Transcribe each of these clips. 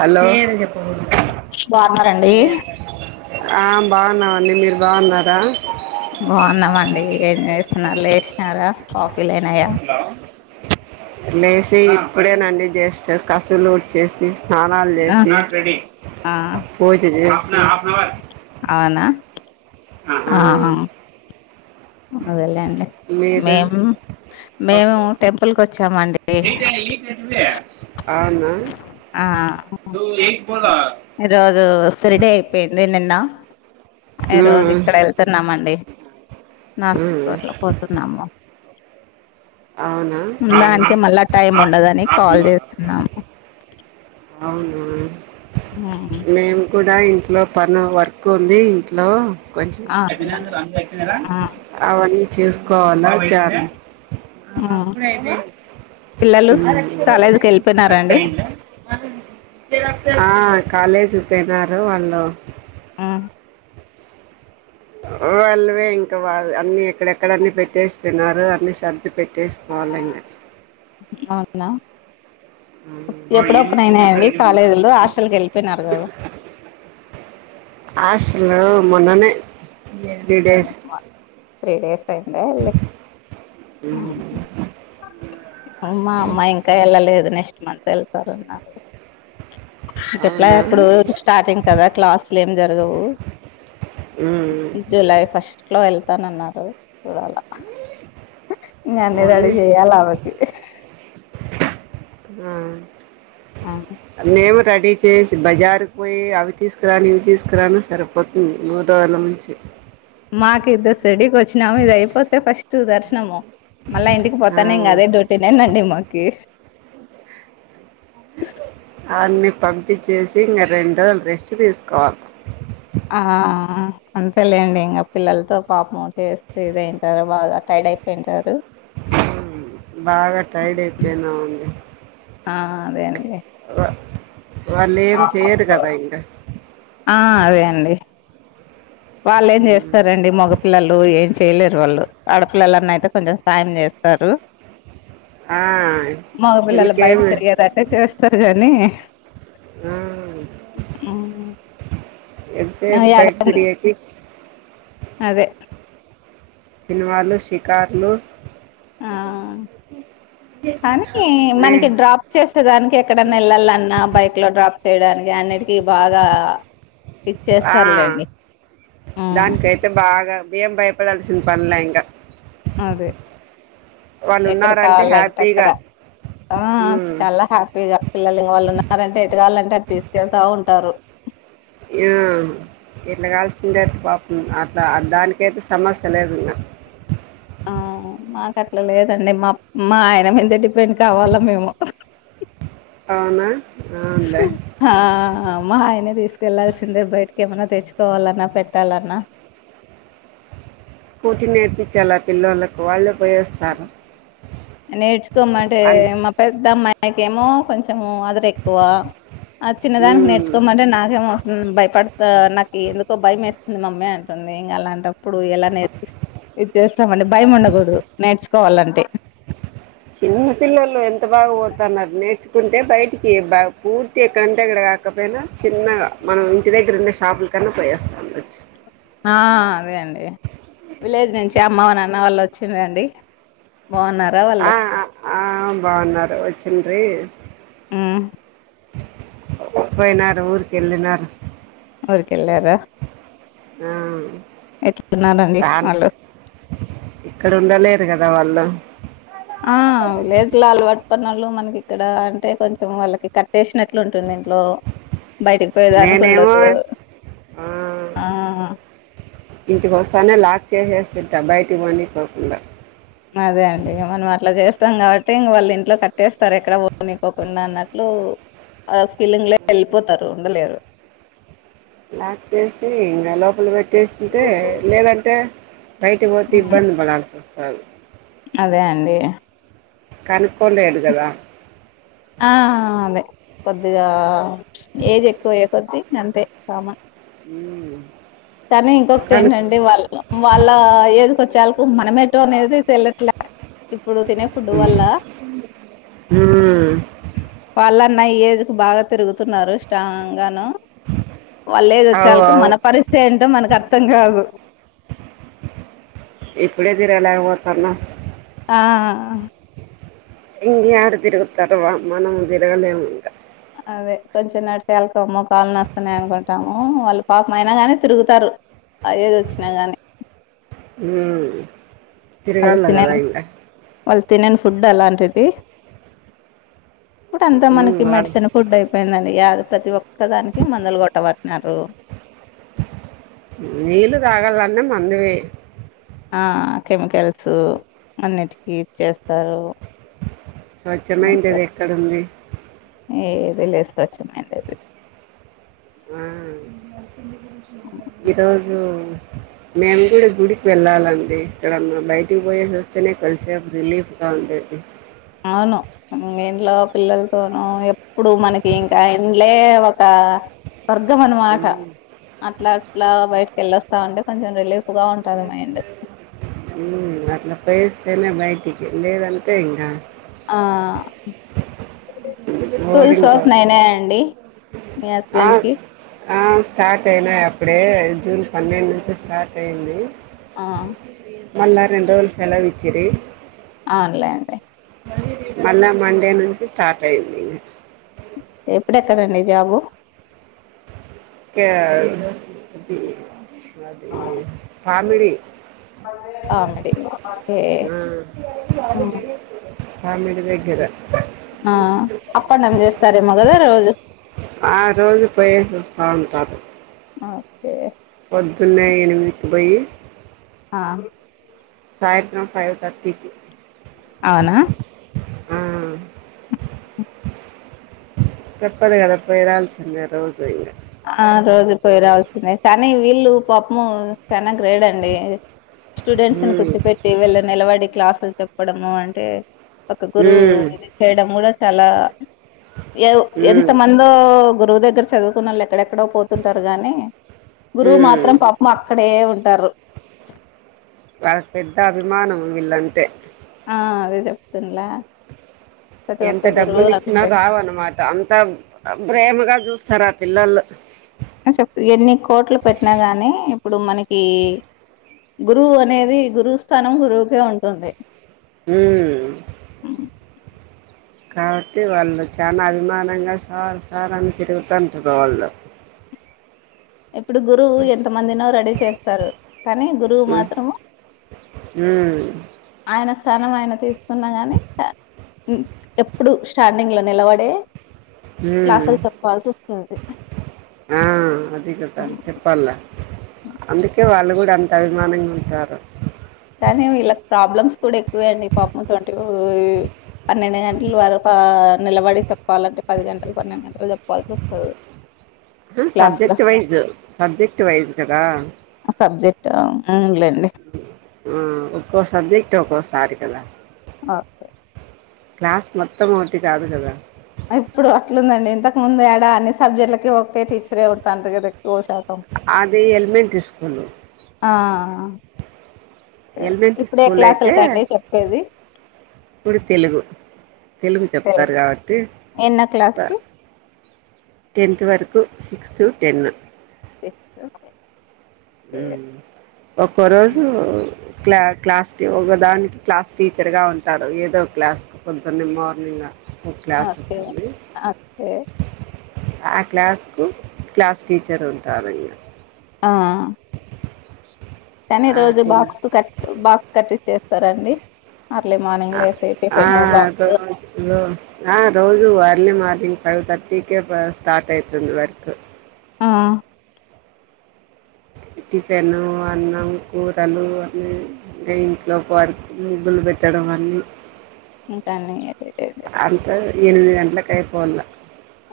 Hello బాగున్నారండి ఆ బాగున్నామండి మీరు బాగున్నారా బాగున్నామండి ఏం చేస్తున్నారు లేసినారా కాఫ్ లేశి ఇప్పుడేనండి జస్ట్ కసులూడ్చేసి స్నానాలు ఆ చేసి ఆ పూజ చేసి అవునా ఆ అదెలేండి మీరు మేం మేము టెంపుల్కి వచ్చామండి ఆ అవునా ఈరోజు సిరీడీ అయిపోయింది నిన్న ఈరోజు ఉమ్ ఇక్కడ వెళ్తున్నామండి ఉమ్ [unintelligible] పోతున్నాము అవునా దానికి మళ్ళా టైం ఉండదని కాల్ చేస్తున్నాము అవును ఉ దా ఇంట్లో పని వర్క్ ఉంది ఇంట్లో కొంచం ఆ వెళ్ళండి ఆ అవన్నీ చూసుకోవాలా [unintelligible] ఆ అవప్పుడే అయిపోయినయి పిల్లలు కాలేజీకి ఉ ఫస్ట్ వెళ్ళిపోయినారండి అయిందా ఆ కాలేజీ పోయినారు వాళ్ళు ఆ వాళ్ళువే ఇంకా వాళ్ళు అన్ని ఎక్కడెక్కడన్ని పెట్టేసిపోయినారు అన్ని సర్ది పెట్టేసి [unintelligible] అవునా ఎప్పుడో ఓపెన్ అయినాయండి కాలేజీలు హాస్టల్కి వెళ్ళిపోయినారు కదా హాస్టలు మొన్ననే త్రీ డేస్ త్రీ డేస్ అయిందా వెళ్ళి ఉ మా అమ్మాయి ఇంకా వెళ్ళలేదు నెక్స్ట్ మంత్ వెళ్తారు అన్నారు ఎట్లాగో అవునా ఇప్పుడు స్టార్టింగ్ కదా క్లాసులు ఏం జరగవు ఉ జూలై ఫస్ట్ లో వెళ్తానన్నారు చూడాలా ఇంగ అన్ని రెడీ పోనీ చేయాలా ఆమెకి ఆ మేము రెడీ చేసి బజారుకి పోయి అవి తీసుకురాను ఇవి తీసుకురాను సరిపోతుంది మూడు రోజుల నుంచి మాకు ఇద్దరు సడీకి వచ్చినాము ఇది అయిపోతే ఫస్ట్ దర్శనము మళ్ళా ఇంటికి ఆ పోతాను ఇంకా అదే డ్యూటీనే అండి మాకి అవన్ని పంపించేసి ఇంకా రెండు రోజులు రెస్ట్ తీసుకోవాలి ఆ అంతేలేండి ఇంకా పిల్లలతో పాపం చేస్తే ఇదయ్యుంటారు బాగా టైర్డ్ అయిపోయి ఉంటారు బాగా టైర్డ్ అయిపోయినాముండి ఆ అదే అండి వాళ్లేం చెయరు కదా ఇంకా ఆ వాళ్లేం చేస్తరండి మగపిల్లలు ఏం చేయలేరు వాళ్ళు ఆడపిల్లలన్న అయితే కొంచెం సాయం చేస్తారు ఆ మగపిల్లలు బయట వీళ్ళకేమి తిరిగేది అంటే చేస్తారు గానీ ఆ ఎంతసేపు బయట తిరిగేకి ఉమ్ అదే సినిమాలు షికార్లు ఆ కానీ మే మనకి డ్రాప్ చేసేదానికి ఎక్కడన్నా వెళ్ళాల అన్నా బైక్ లో డ్రాప్ చేయడానికి అన్నిటి బాగా ఆ ఇచ్చేస్తారులేండి ఉ దానికైతే బాగా ఏం భయపడాల్సింది పన్లే ఇక అదే ఎక్కడ ఉన్నారంటే కావాలంటే అక్కడ హ్యాపీగా ఆ ఉమ్, చాలా హ్యాపీగా పిల్లలు ఇం వాళ్ళు ఉన్నారంటే ఎటుగావళంటే అటు తీసుకెళ్తా ఉంటారు ఆ ఎట్లా కాల్సిందే పాపం దానికైతే సమస్య లేదుంద ఆ మాకు అట్లా లేదండి మా మా ఆయన మీద పెని కావాలా మేము అవునా అవునులే ఆ మా ఆయనే తీసుకెళ్లాల్సిందే బయట ఏమన్నా తెచ్చుకోవాలన్నా పెట్టాలన్నా స్కూటీ నేర్పించాలా పిల్లలకు వాళ్ళ నేర్చుకోమంటే అని మా పెద్ద అమ్మాయికేమో కొంచెం అదరు ఎక్కువ చిన్నదానికి ఉమ్, నేర్చుకోమంటే నాకేమోస్త భయపడుతు నాకు ఎందుకో భయం వేస్తుంది మమ్మీ అంటుంది ఇంకా అలాంటప్పుడు ఎలా నేర్ ఇది చేస్తామండి భయం ఉండకూడదు నేర్చుకోవాలంటే చిన్న పిల్లలు ఎంత బాగా ఊడుతున్నారు నేర్చుకుంటే బయటికి బా పూర్తి కంటడగడ కాకపోయినా చిన్నగా మనం ఇంటి దగ్గర ఉన్న షాపుల కన్నా పోయేస్తా ఉండొచ్చు ఆ అదే అండి విలేజ్ నుంచి అమ్మవ నాన్న వాళ్ళు వచ్చిందిండి బావున్నారా వాళ్ళు ఆ, ఆ బాగున్నారు వచ్చిండీ ఆ పోయినారు ఊరికి వెళ్ళినారు అ ఊర్కెళార ఆ రాన్ వాళ్ళు ఇక్కడ ఉండలేరు కదా వాళ్ళు ఆ విలేజ్లా అల్వాటు పన్నొలు మనకి ఇక్కడ అంటే కొంచెం వాళ్ళకి కట్టేసినట్లు ఉంటుంది దీంట్లో బయటకి పోయేదానికి నేనేమో ఉండదు ఆ ఆ ఇంటికి వస్తానే లాక్ చేసేస్తు బయటి పోని పోకుండా అదే అండి మనం అట్లా చేస్తాం కాబట్టి ఇం వాళ్ళు ఇంట్లో కట్టేస్తారు ఎక్కడ ని పోకుండా అన్నట్లు ఆ ఫీలింగ్ లో వెళ్ళిపోతారు ఉండలేరు లాక్ చేసి ఇంకా లోపల పెట్టేస్తుంటే లేదంటే బయటికి పోతే ఉమ్, ఇబ్బంది పడాల్సి వస్తది అదే అండి కనుకోలేరు కదా ఆ అదే కొద్దిగా ఏజ్ ఎక్కువయ్య కొద్దిీ అంతే కామన్ మ్మ్ కానీ ఇంకొకటి కను ఏంటండి వాళ్ళ వాళ్ళ ఏజ్ కొచ్చా మనం ఎటుో అనేది తెల్లట్లే ఇప్పుడు తినే ఫుడ్ వల్ల మ్మ్ నా ఏజ్ కు బాగా తిరుగుతున్నారు స్ట్రాంగ్ ను వాళ్ళలేజ్ అవు వచ్చేకు అవు మన పరిస్థితి ఏంటో మనకు అర్ధం అర్థంగాదు ఇప్పుడే తిరగ లేకపోతన్నా ఆ హా ఆ ఇంగ యాడ తిరుగుతారు వామ్మో మనం తిరుగలేము ఇంక. అదే కొంచెం నడిచే వెళ్తాము. కాళ్ళు నొస్తున్నాయ్ అనుకుంటాము వాళ్ళు పాపం అయినా గానే తిరుగుతారు. అ ఏజ్ వచ్చినా గానీ ఉ వాళ్ళు తిరుగాలనా కదా తినను ఇంక వాళ్ళు తినని ఫుడ్ అలాంటిది ఇప్పుడు అంతా మ్మ్ మనకి వాళ్ళు మెడిసిన్ ఫుడ్ అయి పోయిందండి యార్ ప్రతి ఒక్క దానికి మందులు గొట్ట పట్టినారు. నీళ్లు తాగాలన్నా మందువే ఆ కెమికల్స్ అన్నిటికీ ఇచ్చేస్తారు. స్వచ్ఛమైండేది ఎక్కడుంది? ఏదీలేదు స్వచ్ఛమైనది. ఆ ఈరోజు మేము కూడా గుడికి వెళ్ళాలండి ఇక్కడ బయటికి పోయేసి వస్తేనే కొద్ధి సేపు రిలీఫ్ గ అదే [inaudible] అవును ఇంట్లో పిల్లలతోనుూ ఎప్పుడు మనకి ఇంకా ఇండ్లే ఒక స్వర్గం అన్నమాట అట్లా అట్లా బయటక వెళ్ళొస్తా ఉంటే కొంచెం రిలీఫ్ గా ఉంటది మైండ్ మ్ అట్లా పోయేసి వెళ్ళినా బయటికి లేదంటే ఇంకా ఆ స్కూల్స్ బోరింగ్ ఓపెన్ అయినాయ అండి మీ హస్బెండ్ కి స్టార్ట్ అయినాయి అప్పుడే జూన్ పన్నెండు నుంచి స్టార్ట్ అయింది. ఆ మళ్ళా రెండు రోజులు సెలవు విచ్చిరి. పొనిలెండి మళ్ళా మండే నుంచి స్టార్ట్ అయింది. ఇపుడు ఎక్కడ అండి జాబు. అది పామిడి. కామెడీ ఓకే ఆ హ్మ్. పామిడి దగ్గర ఆ అప్ అండ్ డౌన్ చేస్తారు ఏమో కదా రోజు ఆ రోజు పోయేసి వస్తా ఉంటారు. ఓకే పొద్దున్నే ఎనిమిదికి పోయి ఆ సాయత్ర్రం ఫైవ్ తర్టీకి అవునా [inaudible] తప్పదు కదా పోయిరావాల్సిందే రోజు ఇక ఆ రోజు పోయి రాల్సిందే కానీ వీళ్ళు పాపము చాలా గ్రేట్ అండి స్టూడెంట్స్ ని ఉమ్ కూర్చుపెట్టి వీళ్ళు నిలబడి క్లాసులు చెప్పడం చెప్పడము అంటే, ఒక గురువు ఉమ్ ఇది చేయడం కూడా చాలా ఎంత ఉమ్ మందో గురువు దగ్గర చదువుకున్న వాళ్ళు ఎక్కడెక్కడో పోతుంటారు గాని గురువు ఉమ్ మాత్రం పాపం అక్కడే ఉంటారు. వాళ్ళకి పెద్ద అభిమానం వీళ్ళంటే. ఆ అదే చెప్తున్లా. ఎంత డబ్బులు ఇచ్చినా రావు అన్నమాట, అంతమ్ ప్రేమగా చూస్తారు ఆ పిల్లలు. చెప్ ఎన్ని కోట్లు పెట్టినా గాని ఇప్పుడు మనకి, గురువు అనేది గురువు స్థానం గురువుకే ఉంటుంది. ఉమ్మ్ కాబట్టి వాళ్ళు చాలా అభిమానంగా సార్, సార్ అని తిరుగుతుంటారు వాళ్ళు. ఇప్పుడు గురువు ఎంత మందినో రెడీ చేస్తారు, కానీ గురువు మాత్రము ఉమ్మ్ తనువు ఆయన తీసుకున్నా గాని, [inaudible] ఎప్పుడు స్టార్డింగ్ లో నిలబడే ఉమ్మ్ క్లాసులు చెప్పాల్సి వస్తుంది ఆ [inaudible] చెప్పాల అందుకే వాళ్ళు గుడా అంత అభిమానంగా ఉంటారు. కానీ వీళ్లకి ప్రాబ్లమ్స్ కూడా ఎక్కువే అండి, పాపం ట్వంటీ పన్నెండు గంటల వరకు నిలబడి చెప్పాలంటే పది గంటలు, పన్నెండు గంటలు చెప్పాల్సి వస్తది. ఇప్పుడు సబ్జెక్ట్ వైజ్, సబ్జెక్ట్ వైజ్ గదా. టా అవున్లేండి. ఉమ్మ్ ఆ ఒక్కో సబ్జెక్ట్, ఒక్కోసారి కదా. ఓకే. క్లాస్ మొత్తం ఒకటి కాదు గదా. ఇప్పుడు అట్లుందండి. ఇంతకు ముందు ఎడా అన్ని సబ్జెక్టులకి ఒకే టీచరే ఉంటాన్రు గదా. అది ఎలిమెంటరీ స్కూలు ఆ ఎలిమెంటరీ ఇప్పుడే స్కూల్ క్లాసుల అయితే కండి చెప్పేది. ఇప్పుడు తెలుగు. తెలుగు చెప్తారు కాబట్టి, ఎన్నో త క్లాస్కి టెన్త్ వరకు సిక్స్త్, టెన్. సిక్స్త్, టెన్ ఒక్కోరోజు క్లా, క్లాస్ కి ఒకదానికి క్లాస్ టీచర్గా ఉంటాడు. ఏదో ఒక క్లాస్ కి పొద్దున్నే మార్నింగా. ఒక క్లాస్ ఓకే ఉంటుంది. ఓకే ఆ క్లాస్ కు, క్లాస్ టీచర్ ఉంటారాయన. ఆ కానీ ఆ రోజు టెన్ బాక్స్ కు కట్, బాక్స్ కట్టి ఇచ్చేస్తారండి. ఆ ఆ రోజు లో, ఆ రోజు అర్లీ మార్నింగ్. ఫైవ్ థర్టీకే, వా స్టార్ట్ అయితుంది వర్క్. ఆ టిఫెను, అన్నం, కూరలు అన్నీ ఇగ ఇంట్లో వర్క్, ముగ్గులు పెట్టడం. వన్నీ ఇంకా అన్నీ ఇగ [unintelligible] ఎనిమిది గంటలకు అయిపోవాల్ల.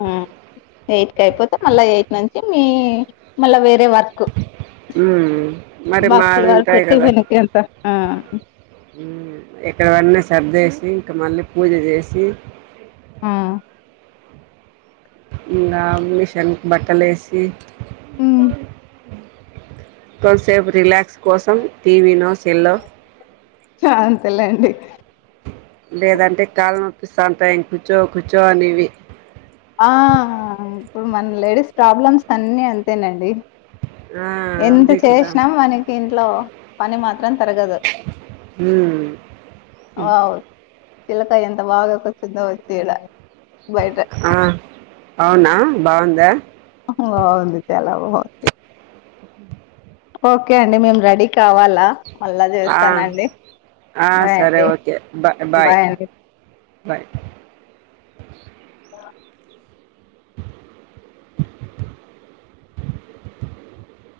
ఆ ఎయిట్ కి అయిపోతే, మళ్ళా ఎయిట్ నుంచి మీ మళ్ళా వేరే వర్క్ కు, ఉమ్, మరి బాక్స్ లా మావి వర్క్, ఉంటాయి కదా టిఫిన్ కి అంత ఆ ఉమ్, ఇక్కడ వన్నీ సర్దేసి, ఇంకా మళ్ళీ పూజ జేసి ఆ ఇంగ, మిషన్ బట్టలేసి మ్ కొన్సేపు రిలాక్స్ కోసం టీవీ నో సెల్లో అంతలే అండి లేదంటే కాళ్ళ నొప్పిస్టాట్ ఆఇంది కూర్చో కూర్చో అనేవి ఆ ఇప్పుడు మన లేడీస్ ప్రాబ్లమ్స్ అన్ని అంతేనండి ఆ, ఎంత అదే కదా చేసినా మనకి ఇంట్లో పని మాత్ త్రం తరగదు ఉమ్, అవు శ్రీలత ఎంత బాగా కూర్చుందో టిల బయట ఆ, అవునా బాగుందా బాగుంది చాల బాగుంది ఓకే అండి మేము రెడీ కావాలా మళ్ళా ఆ, చేస్తానండి ఆ బాయ్ సరే అండి ఓకే బ బాయ్ బయ్ అ